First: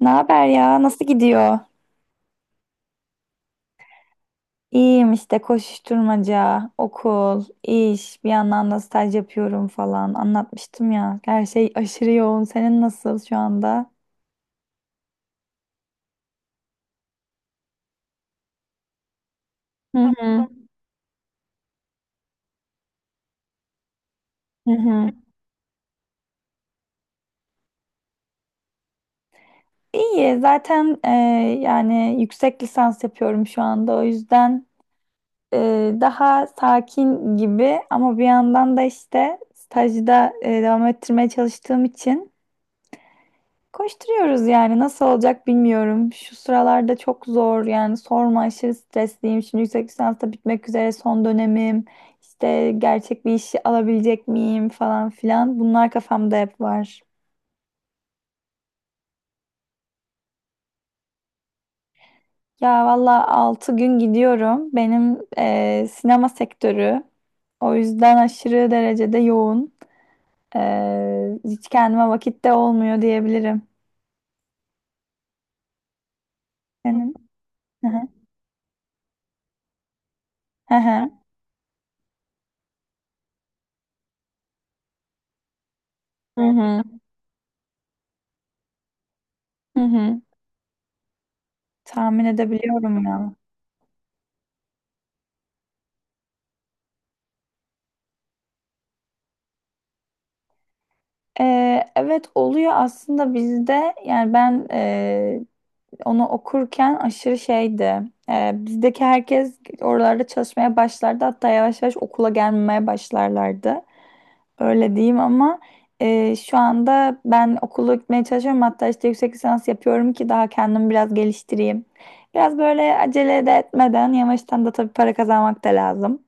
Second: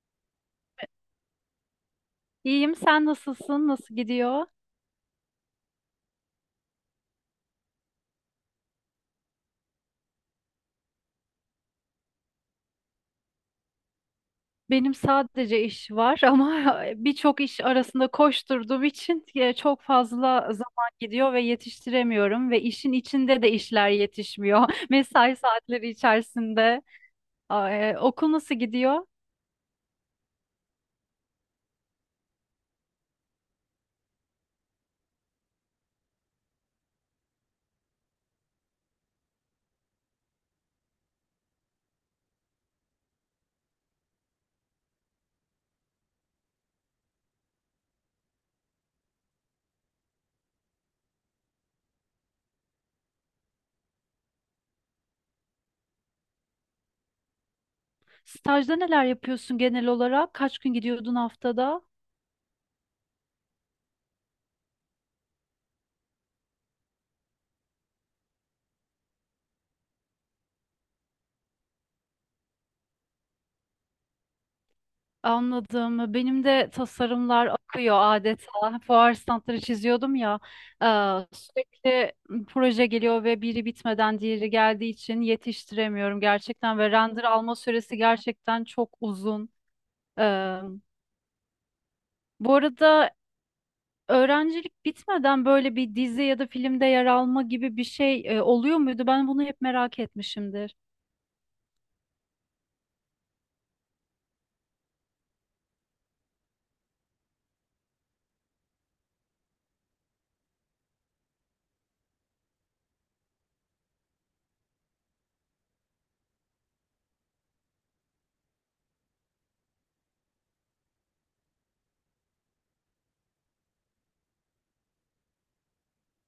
Ne haber ya? Nasıl gidiyor? İyiyim, sen nasılsın? Nasıl gidiyor? İyiyim işte koşuşturmaca, okul, iş, bir yandan da staj yapıyorum falan. Anlatmıştım ya. Her şey aşırı yoğun. Senin nasıl şu anda? Benim sadece iş var ama birçok iş arasında koşturduğum için çok Hı fazla hı. zaman gidiyor ve yetiştiremiyorum ve işin içinde de işler yetişmiyor. Hı hı. Mesai saatleri içerisinde. Okul nasıl gidiyor? İyi. Yani yüksek lisans yapıyorum şu anda. O yüzden daha sakin gibi ama bir yandan da işte stajda devam ettirmeye çalıştığım için koşturuyoruz yani nasıl olacak bilmiyorum. Şu sıralarda çok zor yani sorma, aşırı stresliyim. Şimdi yüksek lisans da bitmek üzere, son dönemim. İşte gerçek bir işi alabilecek miyim falan filan. Bunlar kafamda hep var. Stajda neler yapıyorsun genel olarak? Kaç gün gidiyordun haftada? Ya valla 6 gün gidiyorum. Benim sinema sektörü. O yüzden aşırı derecede yoğun. Hiç kendime vakit de olmuyor diyebilirim. Anladım. Benim de Benim. tasarımlar Hı akıyor hı. adeta. Fuar standları çiziyordum ya. Hı hı. Sürekli proje geliyor ve biri bitmeden diğeri geldiği için yetiştiremiyorum Hı gerçekten hı. ve render alma süresi gerçekten çok uzun. Hı hı. Eee, Tahmin Bu edebiliyorum arada ya. öğrencilik bitmeden böyle bir dizi ya da filmde yer alma gibi bir şey oluyor muydu? Ben bunu hep merak etmişimdir. Evet oluyor aslında bizde, yani ben onu okurken aşırı şeydi. Bizdeki herkes oralarda çalışmaya başlardı, hatta yavaş yavaş okula gelmemeye başlarlardı. Öyle diyeyim ama şu anda ben okulu gitmeye çalışıyorum, hatta işte yüksek lisans yapıyorum ki daha kendimi biraz geliştireyim. Biraz böyle acele de etmeden yavaştan, da tabii para kazanmak da lazım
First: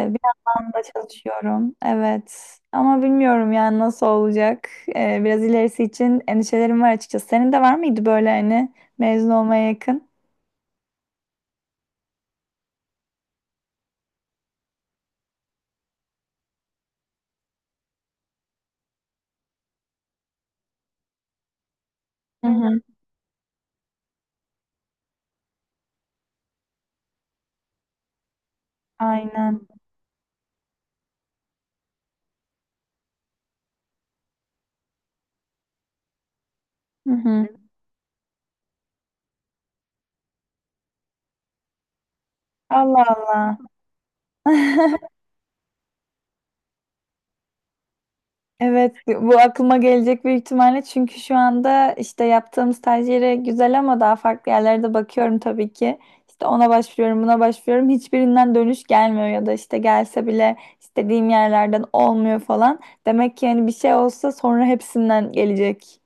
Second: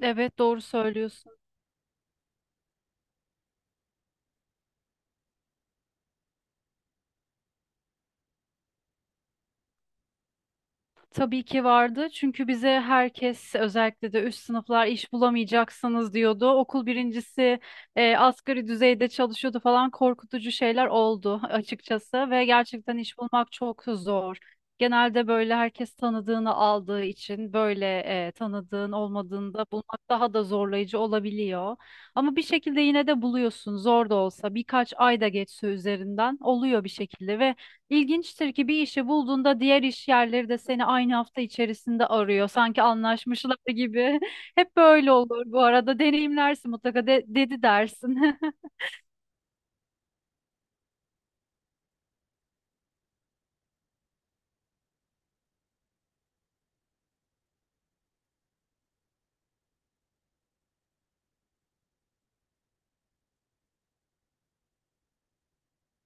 Evet, doğru da söylüyorsun. çalışıyorum. Evet. Ama bilmiyorum yani nasıl olacak. Biraz ilerisi için endişelerim var açıkçası. Senin de var mıydı böyle hani mezun olmaya yakın? Tabii ki vardı. Çünkü bize herkes özellikle de üst sınıflar iş bulamayacaksınız diyordu. Okul birincisi asgari düzeyde çalışıyordu falan, korkutucu şeyler oldu açıkçası ve Hı hı. gerçekten iş bulmak çok zor. Genelde böyle herkes tanıdığını aldığı için böyle tanıdığın olmadığında Aynen. bulmak daha da zorlayıcı olabiliyor. Ama bir şekilde yine de buluyorsun, zor da olsa birkaç ay da geçse üzerinden, oluyor bir Hı şekilde. hı. Ve İlginçtir ki bir işi bulduğunda diğer iş yerleri de seni aynı hafta içerisinde arıyor. Sanki Allah Allah. anlaşmışlar gibi. Hep böyle olur bu arada. Deneyimlersin mutlaka, dedi dersin. Evet, bu aklıma gelecek büyük ihtimalle, çünkü şu anda işte yaptığım staj yeri güzel ama daha farklı yerlere de bakıyorum tabii ki. İşte ona başvuruyorum, buna başvuruyorum. Hiçbirinden dönüş gelmiyor ya da işte gelse bile istediğim yerlerden olmuyor falan. Demek ki hani bir şey olsa sonra hepsinden gelecek.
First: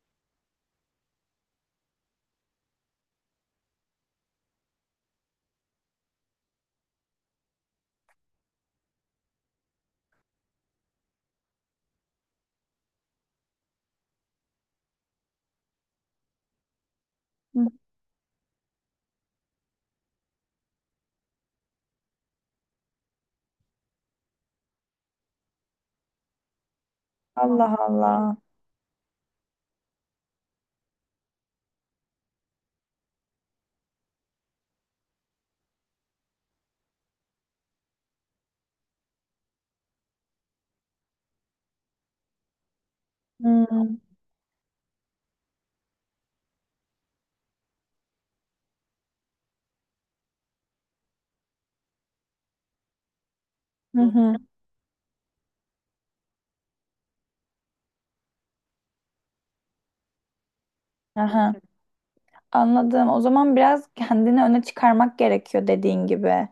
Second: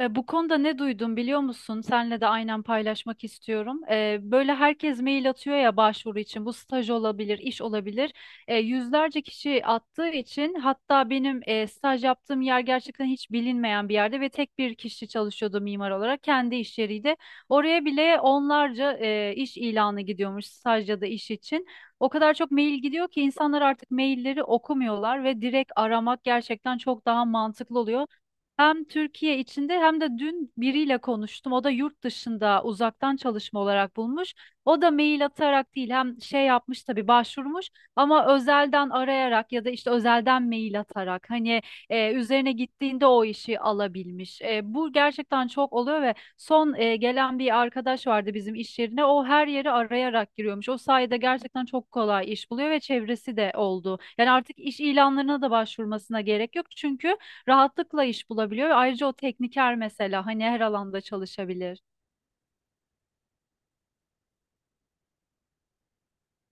Bu konuda ne duydum biliyor musun? Senle de aynen paylaşmak istiyorum. Böyle herkes mail atıyor ya, başvuru için. Bu staj olabilir, iş olabilir. Yüzlerce kişi attığı için, hatta benim staj yaptığım yer gerçekten hiç bilinmeyen bir yerde ve tek bir kişi çalışıyordu mimar olarak. Kendi iş yeriydi. Hı. Oraya bile onlarca iş ilanı gidiyormuş staj ya da iş için. O kadar çok mail gidiyor ki insanlar artık mailleri okumuyorlar ve direkt aramak gerçekten çok daha Allah mantıklı oluyor. Allah. Hem Türkiye içinde hem de dün biriyle konuştum. O da yurt dışında uzaktan çalışma olarak bulmuş. O da mail atarak değil, hem şey yapmış tabii, başvurmuş ama özelden arayarak ya da işte özelden mail atarak, hani üzerine gittiğinde o işi Hmm. alabilmiş. Bu gerçekten çok oluyor ve son gelen bir arkadaş vardı bizim iş yerine. O her yeri arayarak giriyormuş. O sayede gerçekten çok kolay iş buluyor ve çevresi de oldu. Hı Yani hı. artık iş ilanlarına da başvurmasına gerek yok çünkü rahatlıkla iş bulabiliyor ve ayrıca o tekniker mesela, hani her alanda Aha. çalışabilir. Anladım. O zaman biraz kendini öne çıkarmak gerekiyor dediğin gibi.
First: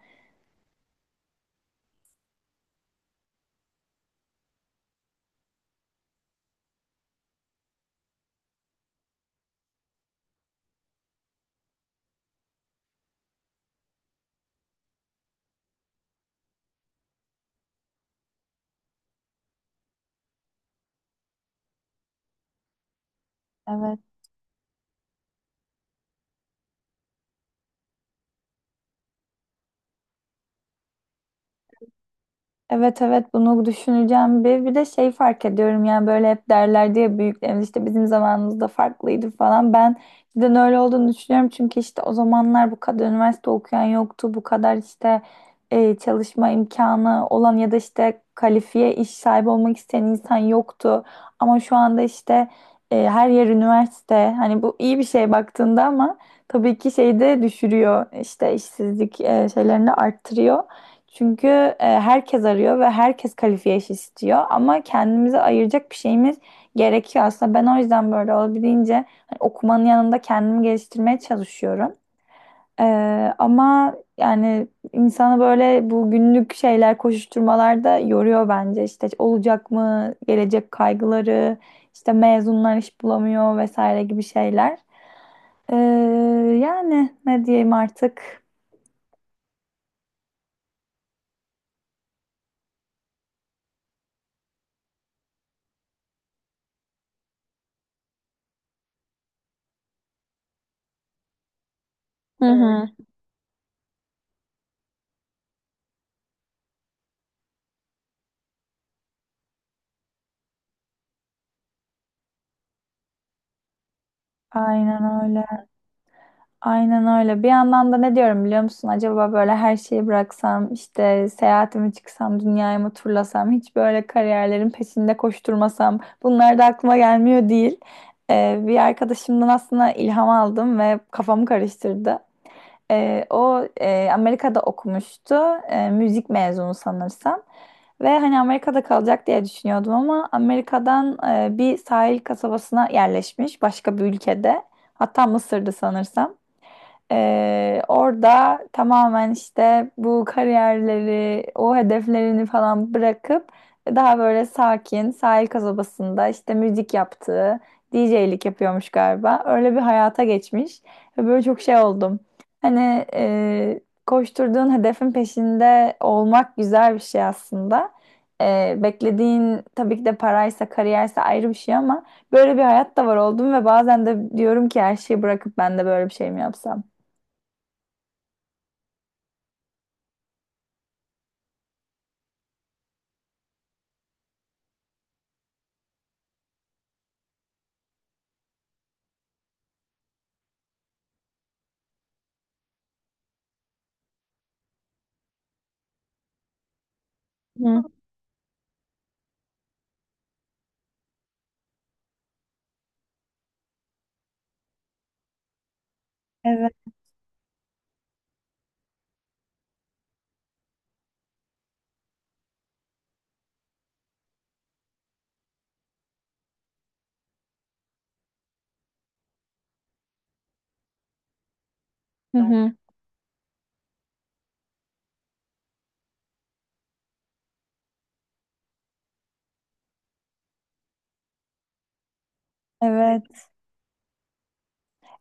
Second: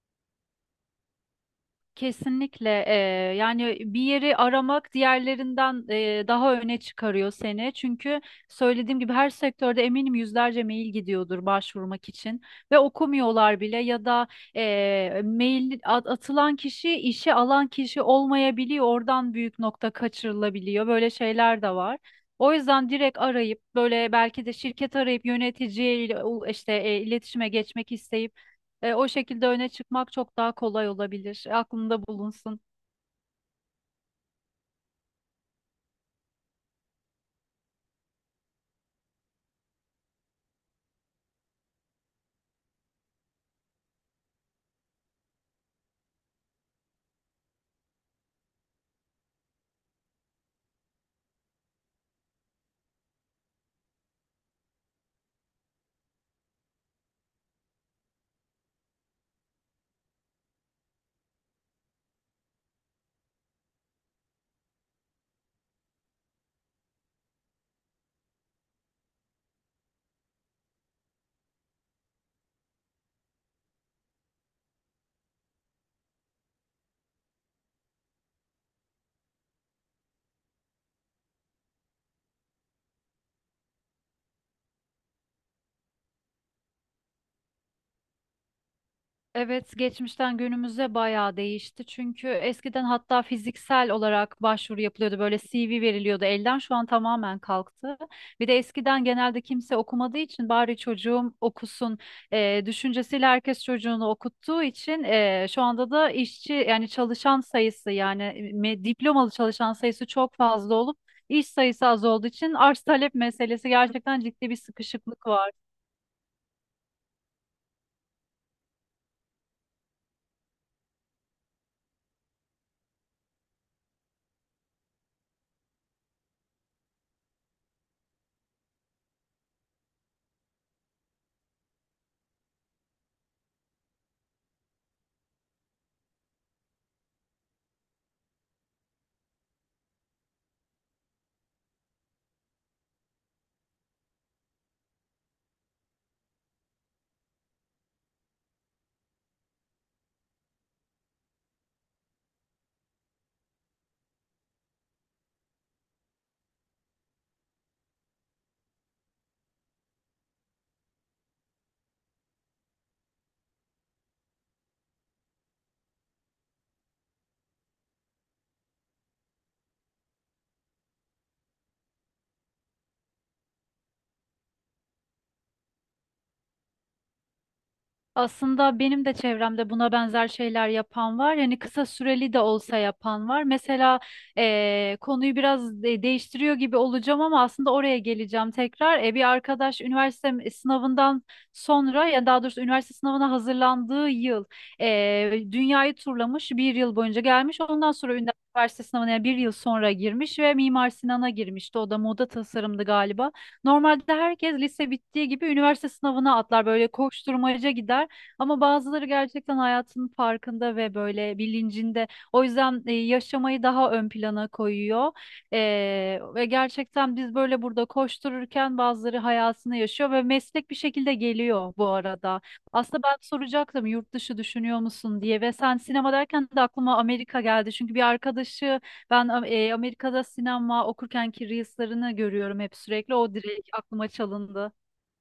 Kesinlikle. Yani bir yeri aramak diğerlerinden daha öne çıkarıyor seni. Çünkü söylediğim gibi her sektörde eminim yüzlerce mail gidiyordur başvurmak için ve okumuyorlar bile ya da atılan kişi işe alan kişi olmayabiliyor. Oradan büyük nokta kaçırılabiliyor. Böyle şeyler de var. O yüzden direkt arayıp, Evet. böyle belki de şirket arayıp yöneticiyle iletişime geçmek isteyip o şekilde öne çıkmak çok daha kolay olabilir. Aklında bulunsun. Evet evet, bunu düşüneceğim. Bir de şey fark ediyorum, yani böyle hep derlerdi ya büyüklerimiz, işte bizim zamanımızda farklıydı falan. Ben cidden öyle olduğunu düşünüyorum, çünkü işte o zamanlar bu kadar üniversite okuyan yoktu, bu kadar işte çalışma imkanı olan ya da işte kalifiye iş sahibi olmak isteyen insan yoktu. Ama şu anda işte her yer üniversite. Hani bu iyi bir şey baktığında, ama tabii ki şeyi de düşürüyor, işte işsizlik şeylerini de arttırıyor. Çünkü herkes arıyor ve herkes kalifiye iş istiyor, ama kendimize ayıracak bir şeyimiz gerekiyor aslında. Ben o yüzden böyle olabildiğince hani okumanın yanında kendimi geliştirmeye çalışıyorum. E, ama yani insanı böyle bu günlük şeyler, koşuşturmalar da yoruyor bence. İşte olacak mı, gelecek kaygıları, işte mezunlar iş bulamıyor vesaire gibi şeyler. E, yani ne diyeyim artık. Evet, geçmişten günümüze bayağı değişti. Çünkü eskiden hatta fiziksel olarak başvuru yapılıyordu. Böyle CV veriliyordu elden. Şu an tamamen kalktı. Bir de eskiden genelde kimse okumadığı için bari çocuğum okusun Hı hı. düşüncesiyle herkes çocuğunu okuttuğu için şu anda da işçi, yani çalışan sayısı, yani diplomalı çalışan sayısı çok fazla olup iş sayısı az olduğu için, arz talep meselesi, gerçekten ciddi bir Aynen sıkışıklık var. öyle. Aynen öyle. Bir yandan da ne diyorum biliyor musun? Acaba böyle her şeyi bıraksam, işte seyahatimi çıksam, dünyayı mı turlasam, hiç böyle kariyerlerin peşinde koşturmasam, bunlar da aklıma gelmiyor değil. Bir arkadaşımdan aslında ilham aldım ve kafamı karıştırdı. Amerika'da okumuştu, müzik mezunu sanırsam. Ve hani Amerika'da kalacak diye düşünüyordum, ama Amerika'dan bir sahil kasabasına yerleşmiş başka bir ülkede. Hatta Mısır'dı sanırsam. Orada tamamen işte bu kariyerleri, o hedeflerini falan bırakıp daha böyle sakin sahil kasabasında işte müzik yaptığı, DJ'lik yapıyormuş galiba. Öyle bir hayata geçmiş ve böyle çok şey oldum. Hani koşturduğun hedefin peşinde olmak güzel bir şey aslında. Beklediğin tabii ki de paraysa, kariyerse ayrı bir şey, ama böyle bir hayat da var oldum ve bazen de diyorum ki her şeyi bırakıp ben de böyle bir şey mi yapsam? Aslında benim de çevremde buna benzer şeyler yapan var. Yani kısa süreli de olsa yapan var. Mesela konuyu biraz değiştiriyor gibi olacağım ama aslında oraya geleceğim tekrar. Bir arkadaş üniversite sınavından sonra, ya daha doğrusu üniversite sınavına hazırlandığı yıl dünyayı turlamış. Bir yıl boyunca gelmiş. Hı. Ondan sonra üniversite sınavına, yani bir yıl sonra girmiş ve Mimar Sinan'a girmişti. O da moda tasarımdı galiba. Normalde herkes lise bittiği gibi üniversite sınavına atlar, Evet. böyle koşturmaca gider. Ama bazıları gerçekten hayatının farkında ve böyle bilincinde. O yüzden yaşamayı daha ön plana koyuyor. E, Ve gerçekten biz böyle burada koştururken bazıları hayatını yaşıyor ve meslek bir şekilde geliyor bu Hı arada. hı. Aslında ben soracaktım yurt dışı düşünüyor musun diye, ve sen sinema derken de aklıma Amerika geldi. Çünkü bir arkadaşı ben Amerika'da sinema okurkenki reels'larını görüyorum hep sürekli. O Evet. direkt aklıma çalındı.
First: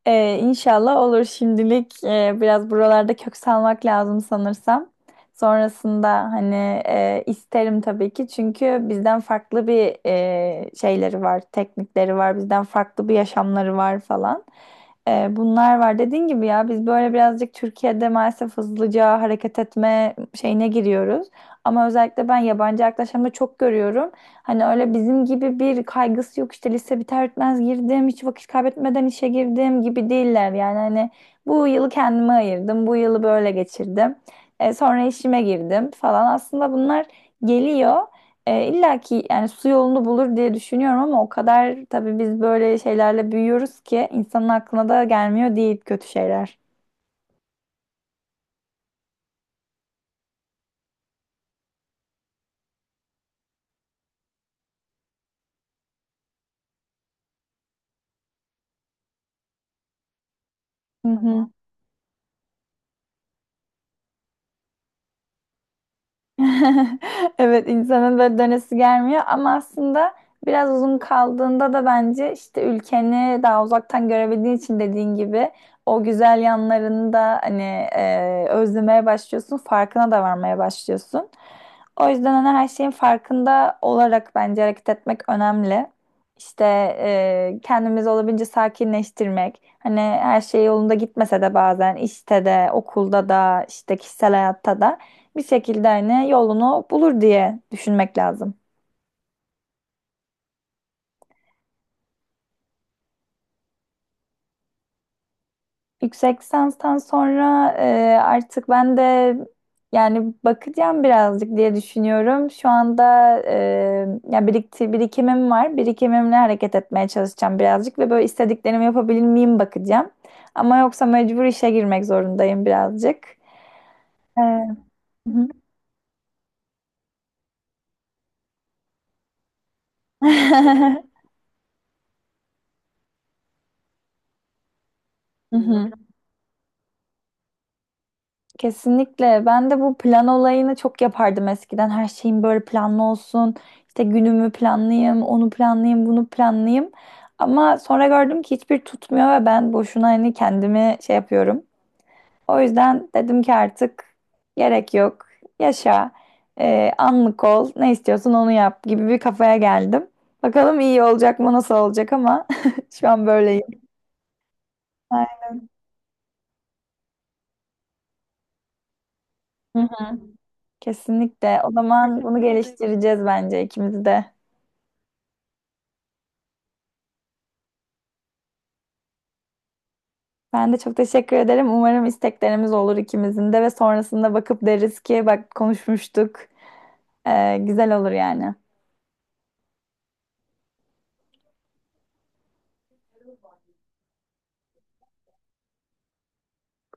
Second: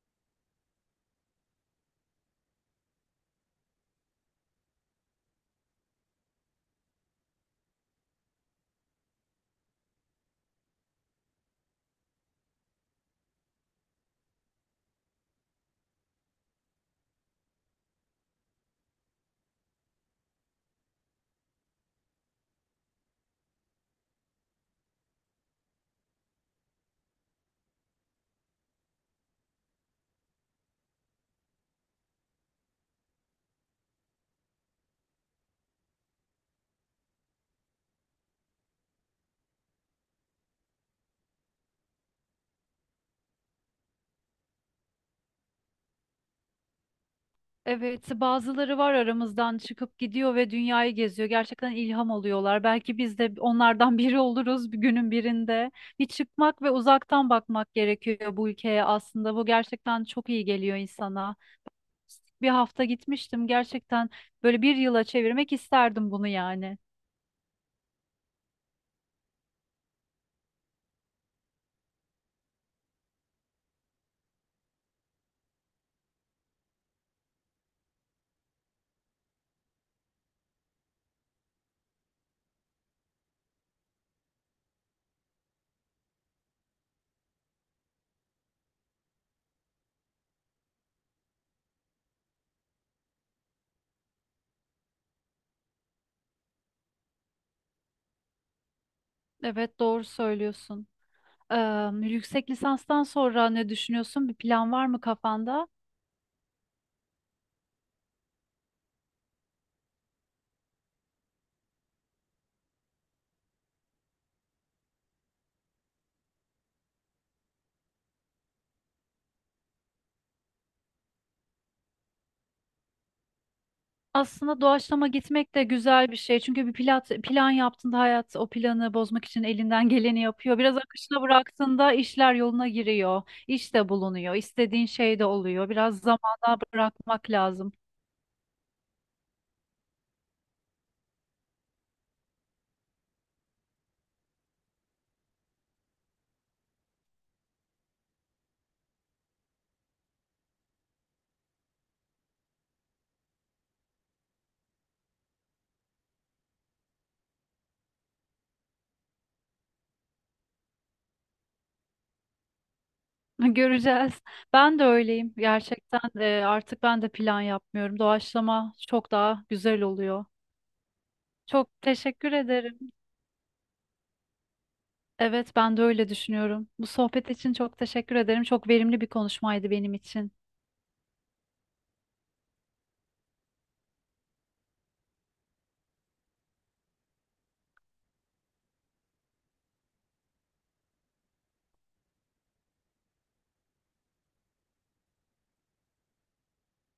İnşallah olur. Şimdilik biraz buralarda kök salmak lazım sanırsam. Sonrasında hani isterim tabii ki, çünkü bizden farklı bir şeyleri var, teknikleri var, bizden farklı bir yaşamları var falan. Bunlar var. Dediğin gibi ya, biz böyle birazcık Türkiye'de maalesef hızlıca hareket etme şeyine giriyoruz. Ama özellikle ben yabancı yaklaşımda çok görüyorum. Hani öyle bizim gibi bir kaygısı yok, işte lise biter bitmez girdim, hiç vakit kaybetmeden işe girdim gibi değiller. Yani hani bu yılı kendime ayırdım, bu yılı böyle geçirdim. Sonra işime girdim falan. Aslında bunlar geliyor. İlla ki yani su yolunu bulur diye düşünüyorum, ama o kadar tabii biz böyle şeylerle büyüyoruz ki insanın aklına da gelmiyor değil kötü şeyler. Evet, bazıları var aramızdan çıkıp gidiyor ve dünyayı geziyor. Gerçekten ilham oluyorlar. Belki biz de onlardan biri oluruz bir günün birinde. Bir çıkmak ve uzaktan bakmak gerekiyor bu ülkeye aslında. Bu gerçekten çok iyi geliyor Hı insana. hı. Bir hafta gitmiştim. Gerçekten böyle bir yıla çevirmek isterdim bunu yani. Evet, insanın böyle dönesi gelmiyor ama aslında biraz uzun kaldığında da bence işte ülkeni daha uzaktan görebildiğin için, dediğin gibi o güzel yanlarını da hani özlemeye başlıyorsun, farkına da varmaya başlıyorsun. O yüzden hani her şeyin farkında olarak bence hareket etmek önemli. İşte kendimizi olabildiğince sakinleştirmek. Hani her şey yolunda gitmese de bazen işte de, okulda da, işte kişisel hayatta da bir şekilde hani yolunu bulur diye düşünmek lazım. Evet, doğru söylüyorsun. Yüksek lisanstan sonra ne düşünüyorsun? Bir plan var mı kafanda? Yüksek lisanstan sonra artık ben de yani bakacağım birazcık diye düşünüyorum. Şu anda e, ya birikti, birikimim var. Birikimimle hareket etmeye çalışacağım birazcık ve böyle istediklerimi yapabilir miyim bakacağım. Ama yoksa mecbur işe girmek zorundayım birazcık. E, Aslında doğaçlama hı gitmek de güzel bir şey. Çünkü bir plan yaptığında hayat o planı bozmak için elinden geleni yapıyor. Biraz akışına bıraktığında işler yoluna giriyor. İş de bulunuyor. İstediğin şey de oluyor. hı. Biraz zamana bırakmak lazım. Kesinlikle. Ben de bu plan olayını çok yapardım eskiden. Her şeyim böyle planlı olsun. İşte günümü planlayayım, onu planlayayım, bunu planlayayım. Ama sonra gördüm ki hiçbir tutmuyor ve ben boşuna hani kendimi şey yapıyorum. O yüzden dedim ki artık gerek yok. Yaşa. Anlık ol. Ne istiyorsun onu yap gibi bir kafaya geldim. Bakalım iyi olacak mı, nasıl olacak, ama şu an böyleyim. Göreceğiz. Ben de Ay, öyleyim. Gerçekten artık ben de plan yapmıyorum. Doğaçlama çok daha güzel oluyor. kesinlikle. Çok O zaman teşekkür bunu ederim. geliştireceğiz bence ikimiz de. Evet, ben de öyle düşünüyorum. Bu sohbet için çok teşekkür ederim. Çok verimli bir konuşmaydı benim için. Ben de çok teşekkür ederim. Umarım isteklerimiz olur ikimizin de ve sonrasında bakıp deriz ki bak, konuşmuştuk. Güzel olur yani.